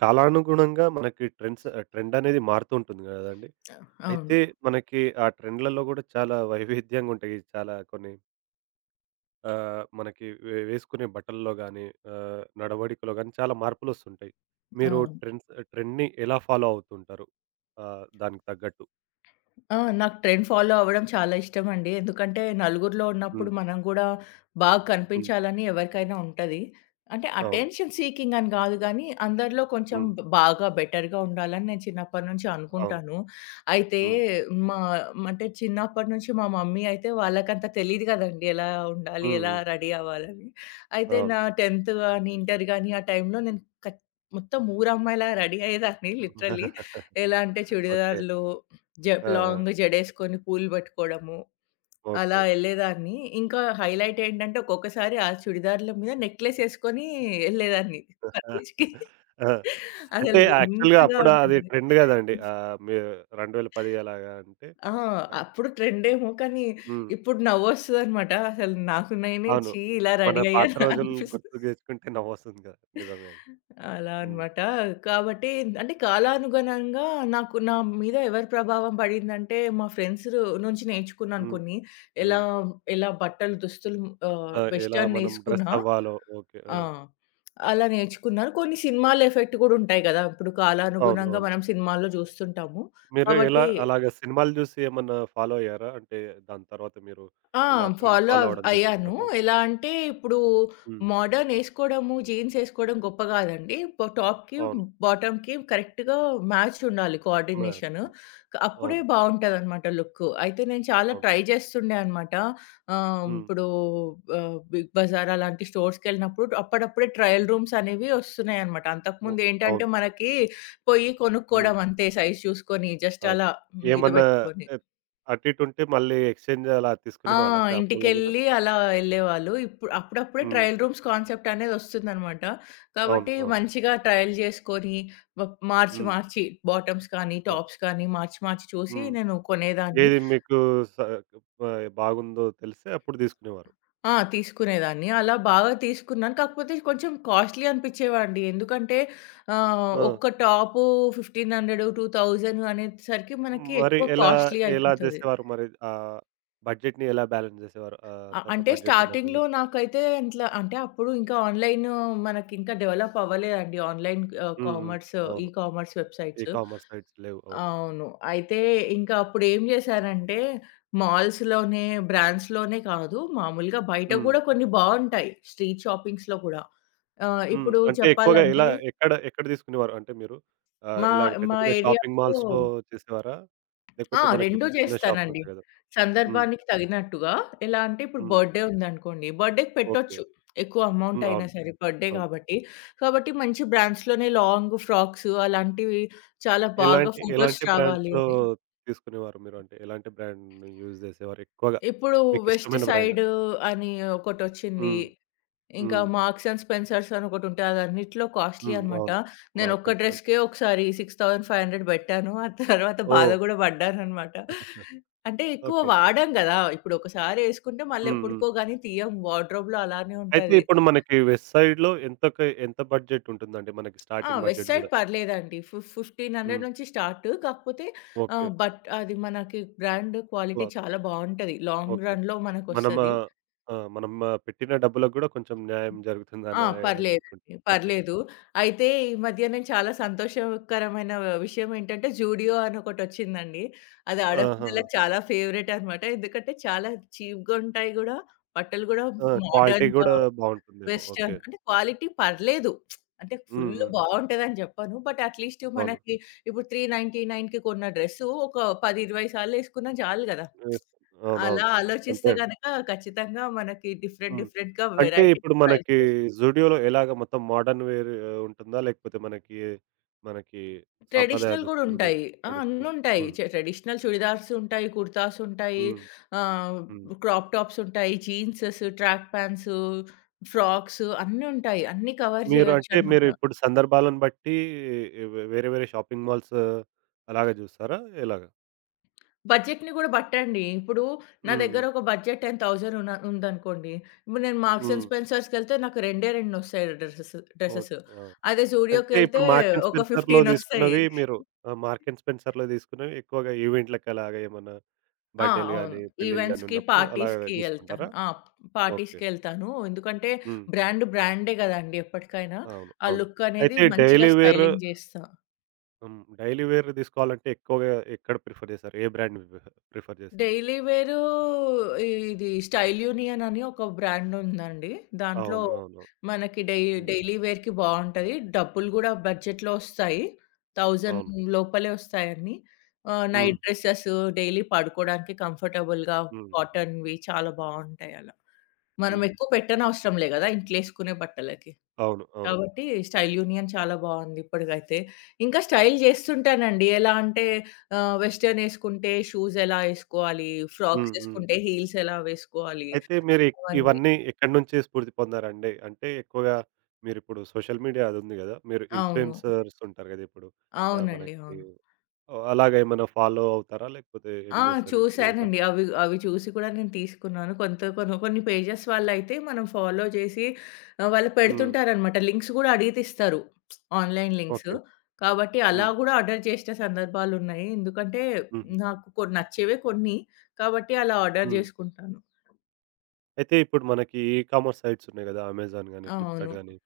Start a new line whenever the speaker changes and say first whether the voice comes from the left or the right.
right: కాలానుగుణంగా మనకి ట్రెండ్ అనేది మారుతూ ఉంటుంది గదండీ.
left: అవును.
right: అయితే మనకి ఆ ట్రెండ్‌లలో గూడా చాలా వైవిధ్యంగా ఉంటాయి. చాలా కొన్ని మనకి వేసుకునే బట్టల్లో గానీ, నడవడికలో గానీ చాలా మార్పులొస్తుంటాయి. మీరు
left: అవును.
right: ట్రెండ్‌ని ఎలా ఫాలో అవుతుంటారు? దానికి తగ్గట్టు.
left: ఆ! నాకు ట్రెండ్ ఫాలో అవ్వడం చాలా ఇష్టమండి. ఎందుకంటే నలుగురిలో
right: హ్మ్.
left: ఉన్నప్పుడు మనం గూడా బాగా
right: హ్మ్.
left: కనిపించాలని ఎవరికైనా ఉంటది. అంటే
right: అవును.
left: అటెన్షన్ సీకింగ్ అని గాదు గానీ, అందరిలో కొంచెం
right: హ్మ్.
left: బాగా బెటర్‌గా ఉండాలని నేను చిన్నప్పటి నుంచి
right: అవును.
left: అనుకుంటాను. అయితే
right: హ్మ్.
left: మా అంటే చిన్నప్పటి నుంచి మా మమ్మీ అయితే వాళ్ళకంత తెలీదు గదండీ ఎలా ఉండాలి?
right: హ్మ్.
left: ఎలా
right: హ్మ్.
left: రెడీ అవ్వాలని? అయితే
right: అవును.
left: నా 10థ్ గాని, ఇంటర్ గాని ఆ టైంలో నేను కచ్ మొత్తం ఊరమ్మాయిలా రెడీ అయ్యేదాన్ని లిటరల్లీ. ఎలా అంటే
right: ఓకే.
left: చుడిదార్లు
right: ఆ! ఆ!
left: లాంగ్ జడేసుకొని పూలు పట్టుకోవడము, అలా
right: ఓకే.
left: ఎళ్ళేదాన్ని. ఇంకా హైలైట్ ఏంటంటే, ఒక్కొక్కసారి ఆ చుడిదార్ల మీద నెక్లెస్ ఏసుకొని ఎళ్ళేదాన్ని
right: ఆ!
left: కాలేజ్‌కి.
right: ఆ! అంటే
left: అసలు
right: యాక్చువల్‌గా
left: వింతగా
right: అప్పుడు అది
left: ఉంటుంది.
right: ట్రెండ్ గదండీ. మీ 2010 అలాగా అంటే
left: ఆ!
right: ఆ!
left: అప్పుడు ట్రెండేమో కానీ,
right: హ్మ్.
left: ఇప్పుడు నవ్వొస్తదనమాట. అసలు నాకు నేనే
right: అవును.
left: ఛీ! ఇలా
right: మన
left: రెడీ
right: పాత
left: అయ్యానా
right: రోజులు
left: అనిపిస్తది.
right: గుర్తుకు తెచ్చుకుంటే నవ్వొస్తుంది గదా! నిజమే అది.
left: అలా
right: హ్మ్.
left: అన్నమాట. కాబట్టి అంటే కాలానుగుణంగా నాకు నా మీద ఎవరి ప్రభావం పడిందంటే, మా ఫ్రెండ్స్ నుంచి నేర్చుకున్నాను
right: హ్మ్.
left: కొన్ని. ఎలా,
right: హ్మ్.
left: ఎలా బట్టలు, దుస్తులు
right: ఆ! ఎలా
left: వెస్టర్న్
right: మనం డ్రెస్
left: ఏసుకున్నా
right: అవ్వాలో ఓకే. ఆ!
left: ఆ! అలా నేర్చుకున్నాను. కొన్ని సినిమాల ఎఫెక్ట్ కూడా ఉంటాయి గదా! ఇప్పుడు
right: అవును.
left: కాలానుగుణంగా
right: అవును.
left: మనం సినిమాల్లో జూస్తుంటాము.
right: మీరు ఎలా
left: కాబట్టి
right: అలాగా సినిమాలు జూసి ఏమన్నా ఫాలో అయ్యారా? అంటే దాని తర్వాత మీరు
left: ఆ!
right: ఇలా ట్రెండ్
left: ఫాలో
right: ఫాలో
left: అవ్
right: అవ్వడం జేసిన
left: అయ్యాను.
right: తర్వాత?
left: ఎలా అంటే ఇప్పుడు
right: హ్మ్.
left: మోడర్న్ ఏసుకోవడము, జీన్స్ ఏసుకోవడం గొప్ప కాదండి. టాప్‌కి,
right: అవును.
left: బాటమ్‌కి కరెక్ట్‌గా మ్యాచ్ ఉండాలి కోఆర్డినేషన్.
right: మ్యాచింగ్
left: అప్పుడే
right: అవును.
left: బావుంటదనమాట లుక్. అయితే నేను చాలా
right: అవును.
left: ట్రై చేస్తుండే అనమాట.
right: హ్మ్.
left: ఇప్పుడు బిగ్ బజార్ అలాంటి స్టోర్స్‌కెళ్ళినప్పుడు అప్పుడప్పుడే ట్రయల్ రూమ్స్ అనేవి వస్తున్నాయన్నమాట.
right: ఓహ్!
left: అంతకుముందు ఏంటంటే
right: అవును.
left: మనకి పోయి
right: హ్మ్.
left: కొనుక్కోవడం అంతే సైజ్ చూసుకొని జస్ట్
right: అవును.
left: అలా మీద
right: ఏమన్నా
left: పెట్టుకొని.
right: ఎత్ అటు ఇటు ఉంటే మళ్ళీ ఎక్స్‌చేంజ్ అలా
left: ఆ!
right: తీసుకునేవాళ్ళా షాపులలో గూడా?
left: ఇంటికెళ్ళి అలా ఎళ్ళేవాళ్ళు. ఇప్పుడు అప్పుడప్పుడే
right: హ్మ్.
left: ట్రయల్ రూమ్స్ కాన్సెప్ట్ అనేదొస్తుందనమాట.
right: అవును.
left: కాబట్టి
right: అవును.
left: మంచిగా ట్రయల్ చేసుకొని వ మార్చి,
right: హ్మ్.
left: మార్చి బాటమ్స్ కానీ,
right: అవును.
left: టాప్స్ కానీ మార్చి, మార్చి చూసి
right: హ్మ్.
left: నేను కొనేదాన్ని.
right: ఏది మీకు స బా బాగుందో తెలిస్తే అప్పుడు తీసుకునేవారు.
left: ఆ! తీసుకునేదాన్ని. అలా బాగా తీసుకున్నాను. కాకపోతే కొంచెం కాస్ట్‌లీ అనిపిచ్చేవండి. ఎందుకంటే
right: ఆ!
left: ఒక్క టాపు 1500, 2000 అనేసరికి మనకి
right: మరి
left: ఎక్కువ
right: ఎలా,
left: కాస్ట్‌లీ
right: ఎలా
left: అయిపోతది.
right: జేసేవారు మరి? బడ్జెట్‌ని ఎలా బ్యాలెన్స్ జేసేవారు? అంతంత
left: అంటే
right: బడ్జెట్ ఉన్నప్పుడు
left: స్టార్టింగ్‌లో
right: మీరు?
left: నాకైతే ఇంట్ల అంటే అప్పుడు ఇంకా ఆన్‌లైన్ మనకింకా డెవలప్ అవ్వలేదండి. ఆన్‌లైన్
right: హ్మ్. హ్మ్.
left: కామర్స్, ఈ
right: అవును.
left: కామర్స్
right: ఈ
left: వెబ్‌సైట్స్.
right: కామర్స్ సైట్స్ లేవు. అవును.
left: అవును. అయితే ఇంకా అప్పుడేం చేశానంటే మాల్స్‌లోనే, బ్రాండ్స్‌లోనే కాదు మామూలుగా బయట
right: హ్మ్.
left: కూడా కొన్ని బావుంటాయి. స్ట్రీట్ షాపింగ్స్‌లో కూడా.
right: హ్మ్.
left: ఇప్పుడు
right: అంటే ఎక్కువగా ఇలా
left: చెప్పాలంటే
right: ఎక్కడ, ఎక్కడ తీసుకునేవారు? అంటే మీరు
left: మా
right: ఇలాగ పెద్ద
left: మా
right: పెద్ద షాపింగ్
left: ఏరియాలో
right: మాల్స్‌లో చేసేవారా?
left: ఆ!
right: లేకపోతే
left: 2
right: మనకిప్పుడు చిన్న షాప్స్
left: చేస్తానండి.
right: ఉంటాయి గదా! హ్మ్.
left: సందర్భానికి తగినట్టుగా. ఎలా అంటే ఇప్పుడు
right: హ్మ్.
left: బర్త్‌డే ఉందనుకోండి, బర్త్‌డేకి
right: ఓకే.
left: పెట్టొచ్చు. ఎక్కువ అమౌంట్
right: హ్మ్.
left: అయినా
right: అవును.
left: సరే బర్త్‌డే
right: అవును.
left: కాబట్టి. కాబట్టి మంచి బ్రాండ్స్‌లోనే లాంగ్ ఫ్రాక్స్ అలాంటివి చాలా బాగా
right: ఎలాంటి,
left: ఫోటోస్
right: ఎలాంటి
left: రావాలి
right: బ్రాండ్స్‌లో
left: అని.
right: తీసుకునేవారు మీరు? అంటే ఎలాంటి బ్రాండ్‌ని యూజ్ చేసేవారు ఎక్కువగా?
left: ఇప్పుడు వెస్ట్
right: మీకిష్టమైన బ్రాండ్?
left: సైడ్ అని ఒకటొచ్చింది.
right: హ్మ్.
left: ఇంకా
right: హ్మ్.
left: 'మార్క్స్ అండ్ స్పెన్సర్స్' అని ఒకటుంటాయి. అదన్నిట్లో కాస్ట్‌లీ
right: హ్మ్.
left: అన్నమాట.
right: అవును. మార్క్
left: నేనొక్క
right: అండ్
left: డ్రెస్‌కే
right: స్పెన్సర్స్.
left: ఒకసారి 6,500 బెట్టాను. ఆ తర్వాత బాధ
right: ఓహ్!
left: గూడా పడ్డానన్నమాట. అంటే ఎక్కువ
right: ఓకే.
left: వాడం గదా! ఇప్పుడు ఒకసారి యేసుకుంటే మళ్ళీ
right: హ్మ్. హ్మ్.
left: ఎప్పుడుకో గానీ తీయం. వార్డ్‌రోబ్‌లో అలానే
right: అయితే
left: ఉంటది.
right: ఇప్పుడు మనకి వెస్ట్ సైడ్‌లో ఎంతకి ఎంత బడ్జెట్ ఉంటుందండి? మనకి
left: ఆ!
right: స్టార్టింగ్
left: వెస్ట్
right: బడ్జెట్
left: సైడ్
right: గూడా?
left: పర్లేదండి. 1500
right: హ్మ్.
left: నుంచి స్టార్ట్. కాకపోతే
right: ఓకే.
left: బట్ అది మనకి బ్రాండ్ క్వాలిటీ
right: క్లాత్.
left: చాలా బావుంటది. Long
right: okay.
left: రన్‌లో
right: మనం
left: మనకొస్తది.
right: ఆహ్, ఆ! మనం ఆ, పెట్టిన డబ్బులకు గూడా కొంచెం న్యాయం
left: ఆ!
right: జరుగుతుందనే
left: పర్లేదండి.
right: అనుకుంటా. ఓకే.
left: పర్లేదు. అయితే ఈ మధ్య నేను చాలా సంతోషకరమైన విషయం ఏంటంటే, జూడియో అని ఒకటొచ్చిందండి. అది
right: ఆహా!
left: ఆడపిల్లలకి చాలా ఫేవరెట్ అనమాట. ఎందుకంటే చాలా చీప్‌గా ఉంటాయి గూడా. బట్టలు గూడా
right: ఆ! క్వాలిటీ
left: మోడర్న్‌గా,
right: గూడా బావుంటుందేమో.
left: Western
right: okay.
left: అంటే క్వాలిటీ పర్లేదు. అంటే
right: హ్మ్.
left: ఫుల్
right: హ్మ్.
left: బావుంటదని జెప్పను. బట్ అట్‌లీస్ట్
right: అవును.
left: మనకి ఇప్పుడు 399కి కొన్న డ్రెస్సు ఒక 10, 20 సార్లేసుకున్నా చాలు గదా!
right: ఎస్
left: అలా
right: అవునవును. అంతే
left: ఆలోచిస్తే
right: అండి.
left: గనక ఖచ్చితంగా మనకి డిఫరెంట్
right: హ్మ్.
left: డిఫరెంట్‌గా
right: అంటే
left: వెరైటీ
right: ఇప్పుడు
left: ప్రైస్
right: మనకి జూడియోలో ఎలాగ మొత్తం మోడర్న్ వేర్ ఉంటుందా? లేకపోతే మనకి సాంప్రదాయ
left: ట్రెడిషనల్ గూడా
right: దుస్తులు గూడా
left: ఉంటాయి. ఆ!
right: ట్రెడిషనల్?
left: అన్నుంటాయి.
right: హ్మ్.
left: ట్రెడిషనల్ చుడిదార్స్ ఉంటాయి, కుర్తాస్ ఉంటాయి,
right: హ్మ్.
left: ఆహ్,
right: హ్మ్.
left: క్రాప్ టాప్స్ ఉంటాయి, జీన్సెస్, ట్రాక్ ప్యాంట్స్, ఫ్రాక్స్ అన్నీ ఉంటాయి. అన్నీ కవర్
right: మీరు అంటే
left: జేయొచ్చనమాట.
right: మీరు ఇప్పుడు సందర్భాలను బట్టి వేరే వేరే షాపింగ్ మాల్స్ అలాగ జూస్తారా? ఎలాగా?
left: బడ్జెట్‌ని గూడా బట్టండి. ఇప్పుడు నా
right: హ్మ్. హ్మ్.
left: దగ్గర ఒక బడ్జెట్ 10,000 ఉన్న ఉందనుకోండి. ఇప్పుడు నేను మార్క్స్ అండ్
right: హ్మ్.
left: స్పెన్సర్స్‌కెళ్తే నాకు రెండే రెండొస్తాయి డ్రెసెస్
right: ఓకే.
left: డ్రెసెస్.
right: ఆ!
left: అదే
right: అంటే
left: జూడియోకెళ్తే
right: ఇప్పుడు మార్క్ అండ్
left: ఒక
right: స్పెన్సర్‌లో
left: 15 ఒస్తాయి.
right: తీసుకున్నవి మీరు మార్క్ అండ్ స్పెన్సర్‌లో తీసుకున్నవి ఎక్కువగా ఈవెంట్‌లకి అలాగా ఏమన్నా
left: ఆ!
right: బర్త్‌డేలు
left: అవును.
right: గాని, పెళ్ళిళ్ళు గాని
left: ఈవెంట్స్‌కి,
right: ఉన్నప్పుడు అలాగా
left: పార్టీస్‌కి
right: తీసుకుంటారా?
left: ఎళ్తాను. ఆ!
right: ఓకే.
left: పార్టీస్‌కెళ్తాను. ఎందుకంటే
right: హ్మ్.
left: బ్రాండ్ బ్రాండే గదండీ ఎప్పటికైనా.
right: అవును.
left: ఆ
right: అవును.
left: లుక్ అనేది
right: అయితే
left: మంచిగా
right: డైలీ వేర్
left: స్టైలింగ్ జేస్తా.
right: హ్మ్. డైలీ వేర్ తీసుకోవాలంటే ఎక్కువగా ఎక్కడ ప్రిఫర్ చేశారు? ఏ బ్రాండ్ ప్రిఫర్ చేశారు?
left: డైలీ వేరు ఇది స్టైల్ యూనియన్ అని ఒక బ్రాండ్ ఉందండి. దాంట్లో
right: అవును. అవును.
left: మనకి
right: హ్మ్.
left: డైలీ వేర్‌కి బావుంటది. డబ్బులు గూడా బడ్జెట్‌లో వస్తాయి.
right: అవును.
left: 1000 లోపలే వస్తాయన్నీ.
right: హ్మ్.
left: నైట్ డ్రెసెస్ డైలీ పడుకోవడానికి కంఫర్టబుల్‌గా
right: హ్మ్.
left: కాటన్‌వి చాలా బావుంటాయి అలా. మనం
right: హ్మ్.
left: ఎక్కువ పెట్టనవసరం లే గదా! ఇంట్లేసుకునే బట్టలకి.
right: అవును. అవును.
left: కాబట్టి స్టైల్ యూనియన్ చాలా బావుంది ఇప్పటికైతే. ఇంకా స్టైల్ జేస్తుంటానండి. ఎలా అంటే వెస్టర్న్ యేసుకుంటే షూస్ ఎలా యేసుకోవాలి,
right: హ్మ్.
left: ఫ్రాక్స్
right: హ్మ్.
left: యేసుకుంటే హీల్స్ ఎలా వేసుకోవాలి
right: అయితే మీరు
left: అవన్నీ.
right: ఇవన్నీ ఎక్కడి నుంచి స్ఫూర్తి పొందారండి? అంటే ఎక్కువగా మీరిప్పుడు సోషల్ మీడియా అది ఉంది గదా! మీరు
left: అవును.
right: ఇన్‌ఫ్లుయెన్సర్స్ ఉంటారు గదా! ఇప్పుడు
left: అవునండి.
right: మనకి
left: అవును.
right: అలాగా ఏమైనా ఫాలో అవుతారా? లేకపోతే ఏం
left: ఆ!
right: జేస్తారు ఇప్పుడు ఉన్న
left: చూసానండి.
right: కాలం.
left: అవి అవి చూసి కూడా నేను తీసుకున్నాను. కొంత కొన్ని కొన్ని పేజెస్ వాళ్ళైతే మనం ఫాలో చేసి వాళ్ళు
right: హ్మ్.
left: పెడుతుంటారనమాట. లింక్స్ కూడా అడిగి తీస్తారు. Online links.
right: ఓకే.
left: కాబట్టి అలా
right: హ్మ్.
left: గూడా ఆర్డర్ చేసిన సందర్భాలున్నాయి. ఎందుకంటే
right: హుహు.
left: నాకు కొన్ని నచ్చేవే కొన్ని. కాబట్టి అలా ఆర్డర్
right: హ్మ్.
left: జేసుకుంటాను.
right: అయితే ఇప్పుడు మనకి ఈ కామర్స్ సైట్స్ ఉన్నాయి గదా! అమెజాన్ గాని,
left: అవును.
right: ఫ్లిప్‌కార్ట్ గాని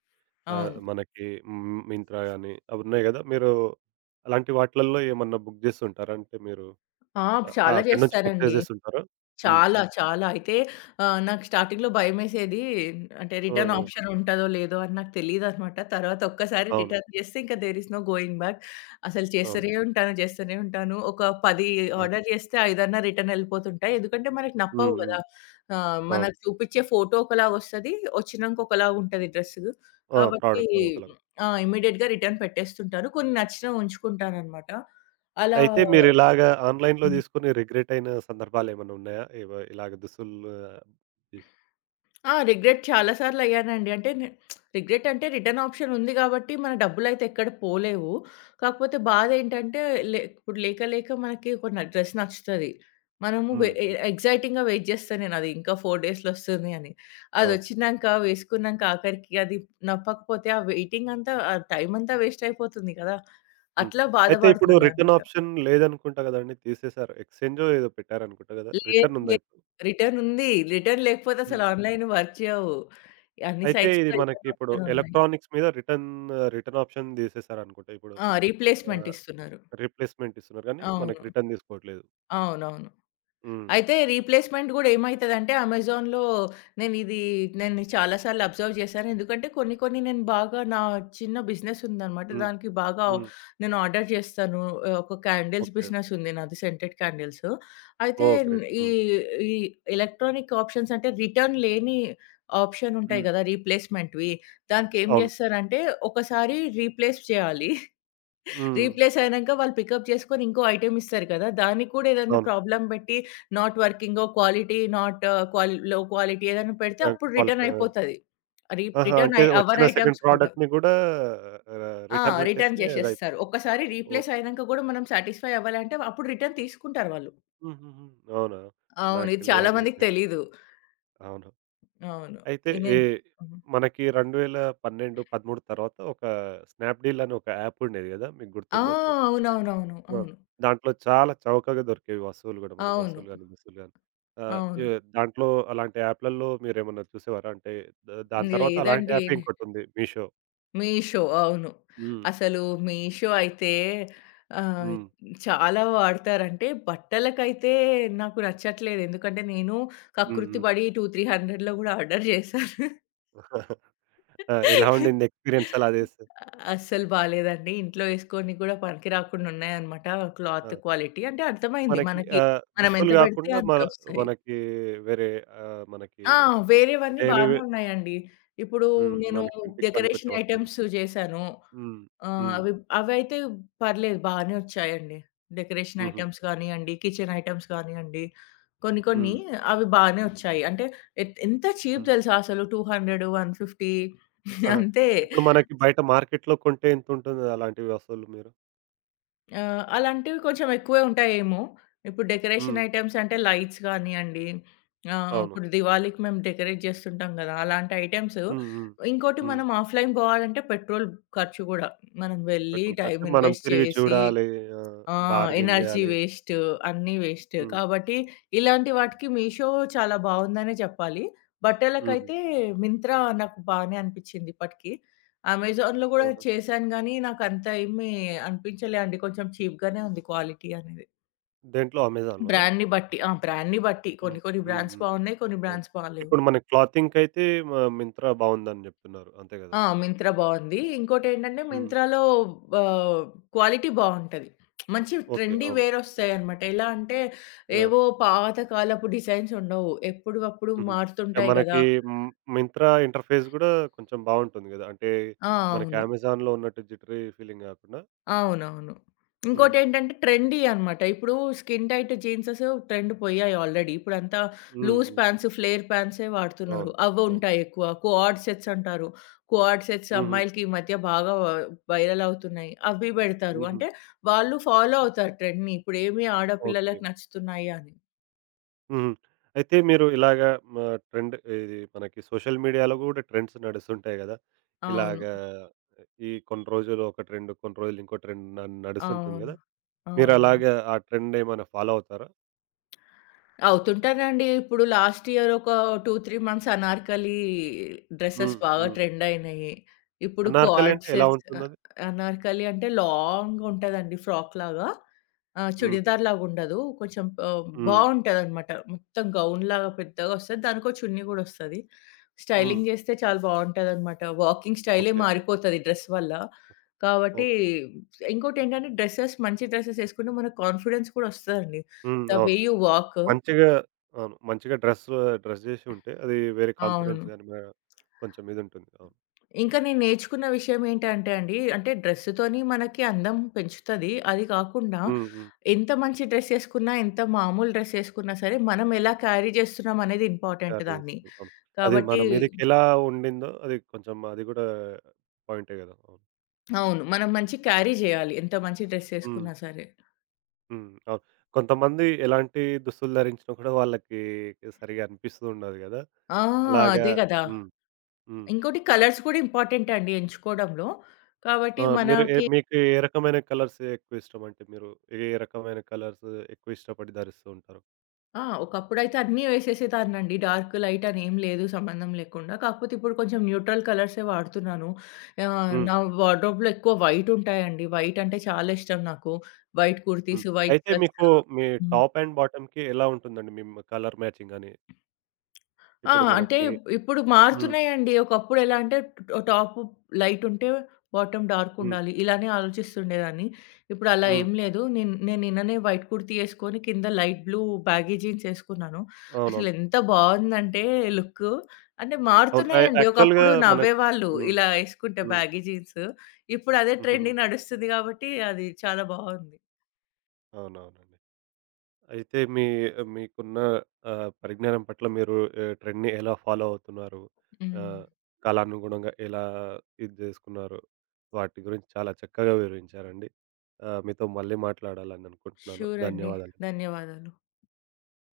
left: అవును.
right: మనకి మింత్రా గాని అవి ఉన్నాయి గదా! మీరు అలాంటి వాటిలల్లో ఏమన్నా బుక్ జేస్తుంటారా? అంటే మీరు
left: ఆ! చాలా
right: అక్కడి నుంచి పర్చేస్
left: చేస్తారండి.
right: జేస్తుంటారా? హ్మ్.
left: చాలా. చాలా. అయితే నాకు స్టార్టింగ్‌లో భయమేసేది. అంటే
right: హ్మ్.
left: రిటర్న్
right: హ్మ్.
left: ఆప్షన్ ఉంటదో, లేదో అని నాకు తెలీదనమాట. తర్వాత ఒక్కసారి
right: అవును.
left: రిటర్న్ చేస్తే ఇంక there is no going back. అసలు
right: అవును.
left: చేస్తూనే ఉంటాను. చేస్తూనే ఉంటాను. ఒక 10
right: ఆ!
left: ఆర్డర్ చేస్తే ఐదన్నా రిటర్న్ ఎళ్ళిపోతుంటాయి. ఎందుకంటే మనకు
right: హ్మ్.
left: నప్పవు
right: హ్మ్.
left: కదా!
right: అవును.
left: మనకు చూపిచ్చే ఫోటో ఒకలాగొస్తది. వచ్చినంక ఒకలాగుంటది డ్రెస్సు.
right: ఆ!
left: కాబట్టి
right: ప్రోడక్ట్ ఒకలాగా.
left: ఆ! ఇమ్మీడియేట్‌గా రిటర్న్ పెట్టేస్తుంటాను. కొన్ని నచ్చినవి ఉంచుకుంటాననమాట. అలా
right: అయితే మీరిలాగా ఆన్‌లైన్‌లో
left: హ్మ్.
right: తీసుకొని రిగ్రెట్ అయిన సందర్భాలేమన్నా ఉన్నాయా? ఇలాగ దుస్తులు తీసి.
left: ఆ! రిగ్రెట్ చాలా సార్లయ్యానండి. అంటే రిగ్రెట్ అంటే రిటర్న్ ఆప్షన్ ఉంది గాబట్టి, మన డబ్బులైతే ఎక్కడ పోలేవు. కాకపోతే బాధేంటంటే, లేక మనకి ఒక డ్రెస్ నచ్చుతది. మనము వె
right: హ్మ్.
left: ఎ
right: హ్మ్.
left: ఎక్సైటింగ్‌గా వెయిట్ జేస్తా నేనది. ఇంకా 4 డేస్‌లో వస్తుంది అని.
right: అవును.
left: అదొచ్చినంక, వేసుకున్నంక ఆఖరికి అది నప్పకపోతే, ఆ వెయిటింగ్ అంతా, ఆ టైమ్ అంతా వేస్ట్ అయిపోతుంది కదా!
right: హ్మ్.
left: అట్లా
right: అయితే ఇప్పుడు
left: బాధపడుతుండే
right: రిటర్న్
left: అనమాట.
right: ఆప్షన్ లేదనుకుంటా గదండీ! తీసేశారు. ఎక్స్‌చేంజో ఏదో పెట్టారనుకుంటా గదా!
left: లేదు,
right: రిటర్న్ ఉందా
left: లేదు.
right: ఇప్పుడు?
left: రిటర్న్ ఉంది. రిటర్న్ లేకపోతే అసలు
right: హ్మ్.
left: ఆన్‌లైన్ వర్క్ చేయవు. అన్ని
right: అయితే ఇది
left: సైట్స్‌లో
right: మనకి
left: రిటర్న్
right: ఇప్పుడు
left: ఆప్షన్ ఉన్నాయి.
right: ఎలక్ట్రానిక్స్ మీద రిటర్న్ రిటర్న్ ఆప్షన్ తీసేశారనుకుంటా ఇప్పుడు.
left: ఆ! రీప్లేస్‌మెంట్
right: ఆహ్,
left: ఇస్తున్నారు.
right: రీప్లేస్‌మెంట్ ఇస్తున్నారు గానీ, మనకి
left: అవును.
right: రిటర్న్ తీసుకోవట్లేదు.
left: అవునవును.
right: హ్మ్.
left: అయితే రీప్లేస్‌మెంట్ గూడా ఏమైతదంటే అమెజాన్‌లో నేనిది నేను చాలా సార్లు అబ్జర్వ్ చేశాను. ఎందుకంటే కొన్ని కొన్ని నేను బాగా నా చిన్న బిజినెస్ ఉందనమాట.
right: హ్మ్.
left: దానికి బాగా
right: హ్మ్.
left: నేను ఆర్డర్ చేస్తాను. ఒక క్యాండిల్స్
right: ఓకే.
left: బిజినెస్ ఉంది నాది సెంటెడ్ క్యాండిల్స్. అయితే
right: ఓహ్! గ్రేట్.
left: ఈ
right: హ్మ్.
left: ఈ ఎలక్ట్రానిక్ ఆప్షన్స్ అంటే రిటర్న్ లేని ఆప్షన్ ఉంటాయి
right: హ్మ్.
left: గదా! రీప్లేస్‌మెంట్‌వి. దానికేం
right: అవును.
left: జేస్తారంటే ఒకసారి రీప్లేస్ చేయాలి.
right: హ్మ్.
left: రీప్లేస్ అయినంక వాళ్ళు పికప్ చేసుకొని ఇంకో ఐటెమ్ ఇస్తారు కదా! దానికి కూడా ఏదన్నా
right: అవును.
left: ప్రాబ్లమ్ పెట్టి నాట్ వర్కింగో, క్వాలిటీ నాట్ క్వాల్ లో క్వాలిటీ ఏదైనా పెడితే
right: ఆ!
left: అప్పుడు రిటర్న్
right: క్వాలిఫైడ్. ఆ!
left: అయిపోతది.
right: ఆహా!
left: రిటర్న్
right: అంటే
left: అవ్వని
right: వచ్చిన సెకండ్
left: ఐటెమ్స్ కూడా.
right: ప్రోడక్ట్‌ని గూడా
left: ఆ!
right: రిటర్న్
left: రిటర్న్
right: పెట్టేస్తే అదయిపోతుంది.
left: చేసేస్తారు. ఒక్కసారి రీప్లేస్
right: ఓకే.
left: అయినంక కూడా మనం సాటిస్ఫై అవ్వాలంటే అప్పుడు రిటర్న్ తీసుకుంటారు వాళ్ళు.
right: హుహుహు. అవునా?
left: అవును.
right: నాకు
left: ఇది చాలా
right: తెలియదండి
left: మందికి
right: ఇది.
left: తెలీదు.
right: అవును.
left: అవును.
right: అయితే
left: ఇనే హ్మ్.
right: మనకి 2012, 13 తర్వాత ఒక స్నాప్‌డీల్ అని ఒక యాప్ ఉండేది గదా! మీకు
left: ఆ!
right: గుర్తుండొచ్చు.
left: అవునవునవును.
right: ఆ!
left: అవును.
right: దాంట్లో చాలా చౌకగా దొరికేవి వస్తువులు గూడా మనకి
left: అవును.
right: వస్తువులు గాని, దుస్తులు గాని. ఆహ్, ఎ
left: అవును.
right: దాంట్లో అలాంటి యాప్‌లలో మీరేమన్నా చూసేవారా? అంటే దాని తర్వాత అలాంటి
left: లేదండి.
right: యాపే ఇంకోటుంది మీషో.
left: మీషో. అవును.
right: హ్మ్.
left: అసలు మీషో అయితే ఆహ్,
right: హ్మ్.
left: చాలా వాడతారంటే బట్టలకైతే నాకు నచ్చట్లేదు. ఎందుకంటే నేను
right: హ్మ్.
left: కకృతి
right: హ్మ్.
left: పడి 2, 300లో గూడా ఆర్డర్ చేశాను.
right: ఆ! ఎలా ఉండింది ఎక్స్‌పీరియన్స్ అలా చేస్తే?
left: అస్సలు బాలేదండి. ఇంట్లో ఏసుకోనికి గూడా పనికి రాకుండా ఉన్నాయన్నమాట క్లాత్
right: ఆ!
left: క్వాలిటీ. అంటే అర్థమైంది
right: మనకి
left: మనకి మనం
right: దుస్తులు
left: ఎంత పెడితే
right: కాకుండా
left: అంత
right: మన
left: ఒస్తాయి.
right: మనకి వేరే మనకి
left: ఆ! వేరేవన్నీ
right: డైలీ వే
left: బానే ఉన్నాయండి. ఇప్పుడు
right: హ్మ్.
left: నేను
right: మనకి ఇంటికి పనికొచ్చే
left: డెకరేషన్
right: వస్తువులు.
left: ఐటెమ్స్ చేశాను.
right: హ్మ్. హ్మ్.
left: అవి అవైతే పర్లేదు బానే వచ్చాయండి. డెకరేషన్
right: హుహు.
left: ఐటెమ్స్ గానియండి, కిచెన్ ఐటెమ్స్ గానియండి, కొన్ని కొన్ని
right: హ్మ్.
left: అవి బానే వచ్చాయి. అంటే ఎంత చీప్
right: హ్మ్.
left: తెలుసా అసలు 200, 150
right: ఆహా!
left: అంతే.
right: ఇప్పుడు మనకి బయట మార్కెట్‌లో కొంటే ఎంతుంటుంది అలాంటి వస్తువులు మీరు?
left: ఆ! అలాంటివి కొంచెం ఎక్కువే ఉంటాయేమో. ఇప్పుడు డెకరేషన్
right: హ్మ్.
left: ఐటెమ్స్ అంటే లైట్స్ గానియండి,
right: అవును.
left: ఇప్పుడు దివాళీకి మేము డెకరేట్ చేస్తుంటాం గదా! అలాంటి ఐటెమ్స్.
right: హ్మ్. హ్మ్.
left: ఇంకోటి
right: హ్మ్.
left: మనం ఆఫ్‌లైన్ పోవాలంటే పెట్రోల్ ఖర్చు గూడా. మనం వెళ్లి
right: పెట్రోల్ ఖర్చు
left: టైమ్
right: మనం
left: ఇన్వెస్ట్
right: తిరిగి
left: చేసి
right: చూడాలి. ఆ!
left: ఆ!
right: బార్గెయిన్
left: ఎనర్జీ
right: చేయాలి.
left: వేస్ట్. అన్నీ వేస్ట్.
right: హ్మ్.
left: కాబట్టి ఇలాంటి వాటికి మీషో చాలా బావుందనే చెప్పాలి.
right: హుహు.
left: బట్టలకైతే మింత్రా నాకు బానే అనిపిచ్చింది ఇప్పటికి. అమెజాన్‌లో గూడా
right: ఆహా!
left: చేశాను గానీ, నాకంత ఏమి అనిపించలే అండి. కొంచెం చీప్‌గానే ఉంది క్వాలిటీ అనేది.
right: దేంట్లో అమెజాన్‌లోనా?
left: బ్రాండ్‌ని బట్టి. ఆ! బ్రాండ్‌ని బట్టి.
right: హ్మ్.
left: కొన్ని కొన్ని
right: హ్మ్.
left: బ్రాండ్స్
right: హ్మ్.
left: బావున్నాయి. కొన్ని
right: అవును.
left: బ్రాండ్స్ బాలేవు.
right: ఇప్పుడు మన క్లాతింగ్‌కైతే మ మింత్రా బావుందని జెప్తున్నారు. అంతే గదా!
left: ఆ! 'మింత్రా' బావుంది. ఇంకోటేంటంటే
right: హ్మ్.
left: 'మింత్రాలో' ఆహ్, క్వాలిటీ బావుంటది. మంచి
right: ఓకే.
left: ట్రెండీ
right: అవును.
left: వేరొస్తాయన్నమాట. ఎలా అంటే
right: యాహ్!
left: ఏవో పాతకాలపు డిజైన్స్ ఉండవు. ఎప్పుడు అప్పుడు
right: హుహు. యాహ్!
left: మారుతుంటాయి గదా!
right: మనకి మింత్రా ఇంటర్‌ఫేస్ గూడా కొంచెం బావుంటుంది గదా! అంటే
left: ఆ!
right: మనకి
left: అవును.
right: అమెజాన్‌లో ఉన్నట్టు జిటరీ ఫీలింగ్ గాకుండా.
left: అవునవును.
right: హ్మ్.
left: ఇంకోటేంటంటే ట్రెండీ అనమాట. ఇప్పుడు స్కిన్ టైట్ జీన్సెస్ ట్రెండ్ పోయాయి ఆల్రెడీ. ఇప్పుడంతా
right: హ్మ్.
left: లూజ్
right: హ్మ్.
left: ప్యాంట్స్, ఫ్లేర్ ప్యాంట్సే
right: అవును.
left: వాడుతున్నారు.
right: అవును.
left: అవ్వుంటాయి ఎక్కువ. కోఆర్డ్ సెట్స్ అంటారు. కోఆర్డ్ సెట్స్
right: హుహు.
left: అమ్మాయిలకి ఈ మధ్య బాగా వైరల్ అవుతున్నాయి. అవి బెడతారు.
right: హుహు.
left: అంటే వాళ్ళు ఫాలో అవుతారు ట్రెండ్‌ని. ఇప్పుడేమి
right: ఓకే.
left: ఆడపిల్లలకి నచ్చుతున్నాయి అని.
right: హుహు. అయితే మీరు ఇలాగా మ ట్రెండ్ ఇది మనకి సోషల్ మీడియాలో గూడా ట్రెండ్స్ నడుస్తుంటాయి గదా!
left: అవును.
right: ఇలాగా ఈ కొన్ని రోజులు ఒక ట్రెండ్, కొన్ని రోజులు ఇంకో ట్రెండ్ నడుస్తుంటుంది
left: అవును.
right: గదా!
left: అవునవును.
right: మీరలాగా ఆ ట్రెండ్ ఏమైనా ఫాలో అవుతారా?
left: అవుతుంటానండి. ఇప్పుడు లాస్ట్ ఇయర్ ఒక 2, 3 మంత్స్ అనార్కలి డ్రెసెస్
right: హ్మ్.
left: బాగా
right: హ్మ్.
left: ట్రెండ్ అయినయి. ఇప్పుడు
right: అనార్కలి అంటే ఎలా
left: కార్డ్సెస్
right: ఉంటుందది?
left: అనార్కలి అంటే లాంగ్ ఉంటదండి ఫ్రాక్‌లాగా.
right: హుహు.
left: చుడిదార్‌లాగా ఉండదు. కొంచెం
right: హ్మ్.
left: బావుంటదనమాట. మొత్తం గౌన్‌లాగా పెద్దగా వస్తది. దానికో చున్నీ గూడా వస్తది.
right: హ్మ్.
left: స్టైలింగ్ జేస్తే చాలా బావుంటదనమాట. వాకింగ్ స్టైలే
right: ఓకే.
left: మారిపోతది డ్రెస్ వల్ల. కాబట్టి
right: ఓకే.
left: ఇంకోటేంటంటే డ్రెసెస్ మంచి డ్రెసెస్ యేసుకుంటే మనకు కాన్ఫిడెన్స్ కూడా వస్తదండి.
right: హ్మ్.
left: ద వే
right: అవును.
left: యూ వాక్
right: మంచిగా అవును. మంచిగా డ్రెస్ డ్రెస్ జేసి ఉంటే అది వేరే
left: అవును.
right: కాన్ఫిడెన్స్ గాని మ కొంచెం ఇదుంటుంది. అవును.
left: ఇంకా నేను నేర్చుకున్న విషయం ఏంటంటే అండి, అంటే డ్రెస్‌తోని మనకి అందం పెంచుతది. అది కాకుండా
right: హ్మ్. హ్మ్.
left: ఎంత మంచి డ్రెస్ ఏసుకున్నా, ఎంత మామూలు డ్రెస్ ఏసుకున్నా సరే, మనం ఎలా క్యారీ చేస్తున్నాం అనేది ఇంపార్టెంట్
right: క్యారీ
left: దాన్ని.
right: జేస్తుంది. అవును. అది మన
left: కాబట్టి
right: మీదకెలా ఉండిందో అది కొంచెం అది గూడా పాయింటే గదా! అవును.
left: అవును. మనం మంచి క్యారీ చేయాలి. ఎంత మంచి డ్రెస్
right: హ్మ్.
left: ఏసుకున్నా సరే.
right: హ్మ్. అవును. కొంతమంది ఎలాంటి దుస్తులు ధరించినా కూడా వాళ్ళకి సరిగా అనిపిస్తూ ఉండదు గదా!
left: ఆ!
right: అలాగా.
left: అదే కదా!
right: హ్మ్. హ్మ్.
left: ఇంకోటి కలర్స్ కూడా ఇంపార్టెంట్ అండి ఎంచుకోవడంలో. కాబట్టి
right: ఆ! మీరు
left: మనకి
right: మీకు ఏ రకమైన కలర్స్ ఎక్కువిష్టం? అంటే మీరు ఏ ఏ రకమైన కలర్స్ ఎక్కువ ఇష్టపడి ధరిస్తూ ఉంటారు?
left: ఆ! ఒకప్పుడైతే అన్నీ వేసేసేదాన్నండి. డార్క్, లైట్ అని ఏం లేదు సంబంధం లేకుండా. కాకపోతే ఇప్పుడు కొంచెం న్యూట్రల్ కలర్సే వాడుతున్నాను.
right: హ్మ్.
left: నా వార్డ్‌రోబ్‌లో ఎక్కువ వైట్ ఉంటాయండి. వైట్ అంటే చాలా ఇష్టం నాకు. వైట్
right: హ్మ్.
left: కుర్తీస్, వైట్
right: అయితే
left: షర్ట్స్.
right: మీ
left: హ్మ్.
right: టాప్ అండ్ బాటమ్‌కి ఎలా ఉంటుందండి మీ కలర్ మ్యాచింగ్ అని?
left: ఆ!
right: ఇప్పుడు
left: అంటే
right: మనకి.
left: ఇప్పుడు
right: హ్మ్.
left: మారుతున్నాయండి. ఒకప్పుడు ఎలా అంటే టాప్ లైట్ ఉంటే బాటమ్ డార్క్
right: హ్మ్.
left: ఉండాలి. ఇలానే ఆలోచిస్తుండేదాన్ని. ఇప్పుడు అలా
right: హ్మ్.
left: ఏం లేదు. నేను నేను నిన్ననే వైట్ కుర్తీ ఏసుకొని కింద లైట్ బ్లూ బ్యాగీ జీన్స్ ఏసుకున్నాను. అసలు
right: అవునవును.
left: ఎంత బావుందంటే లుక్కు. అంటే
right: అవును.
left: మారుతున్నాయండి.
right: యాక్చువల్‌గా
left: ఒకప్పుడు
right: మనకి.
left: నవ్వేవాళ్ళు
right: హ్మ్.
left: ఇలా ఏసుకుంటే
right: హ్మ్.
left: Baggy jeans. ఇప్పుడు అదే
right: హుహుహు.
left: ట్రెండింగ్ నడుస్తుంది కాబట్టి అది చాలా బావుంది.
right: అవునవునండి. అయితే మీకున్న పరిజ్ఞానం పట్ల మీరు ట్రెండ్‌ని ఎలా ఫాలో అవుతున్నారు?
left: హ్మ్.
right: ఆహ్, కాలానుగుణంగా ఎలా ఇది జేసుకున్నారు? వాటి గురించి చాలా చక్కగా వివరించారండి. మీతో మళ్ళీ మాట్లాడాలని అనుకుంటున్నాను.
left: షూర్ అండి.
right: ధన్యవాదాలు.
left: ధన్యవాదాలు.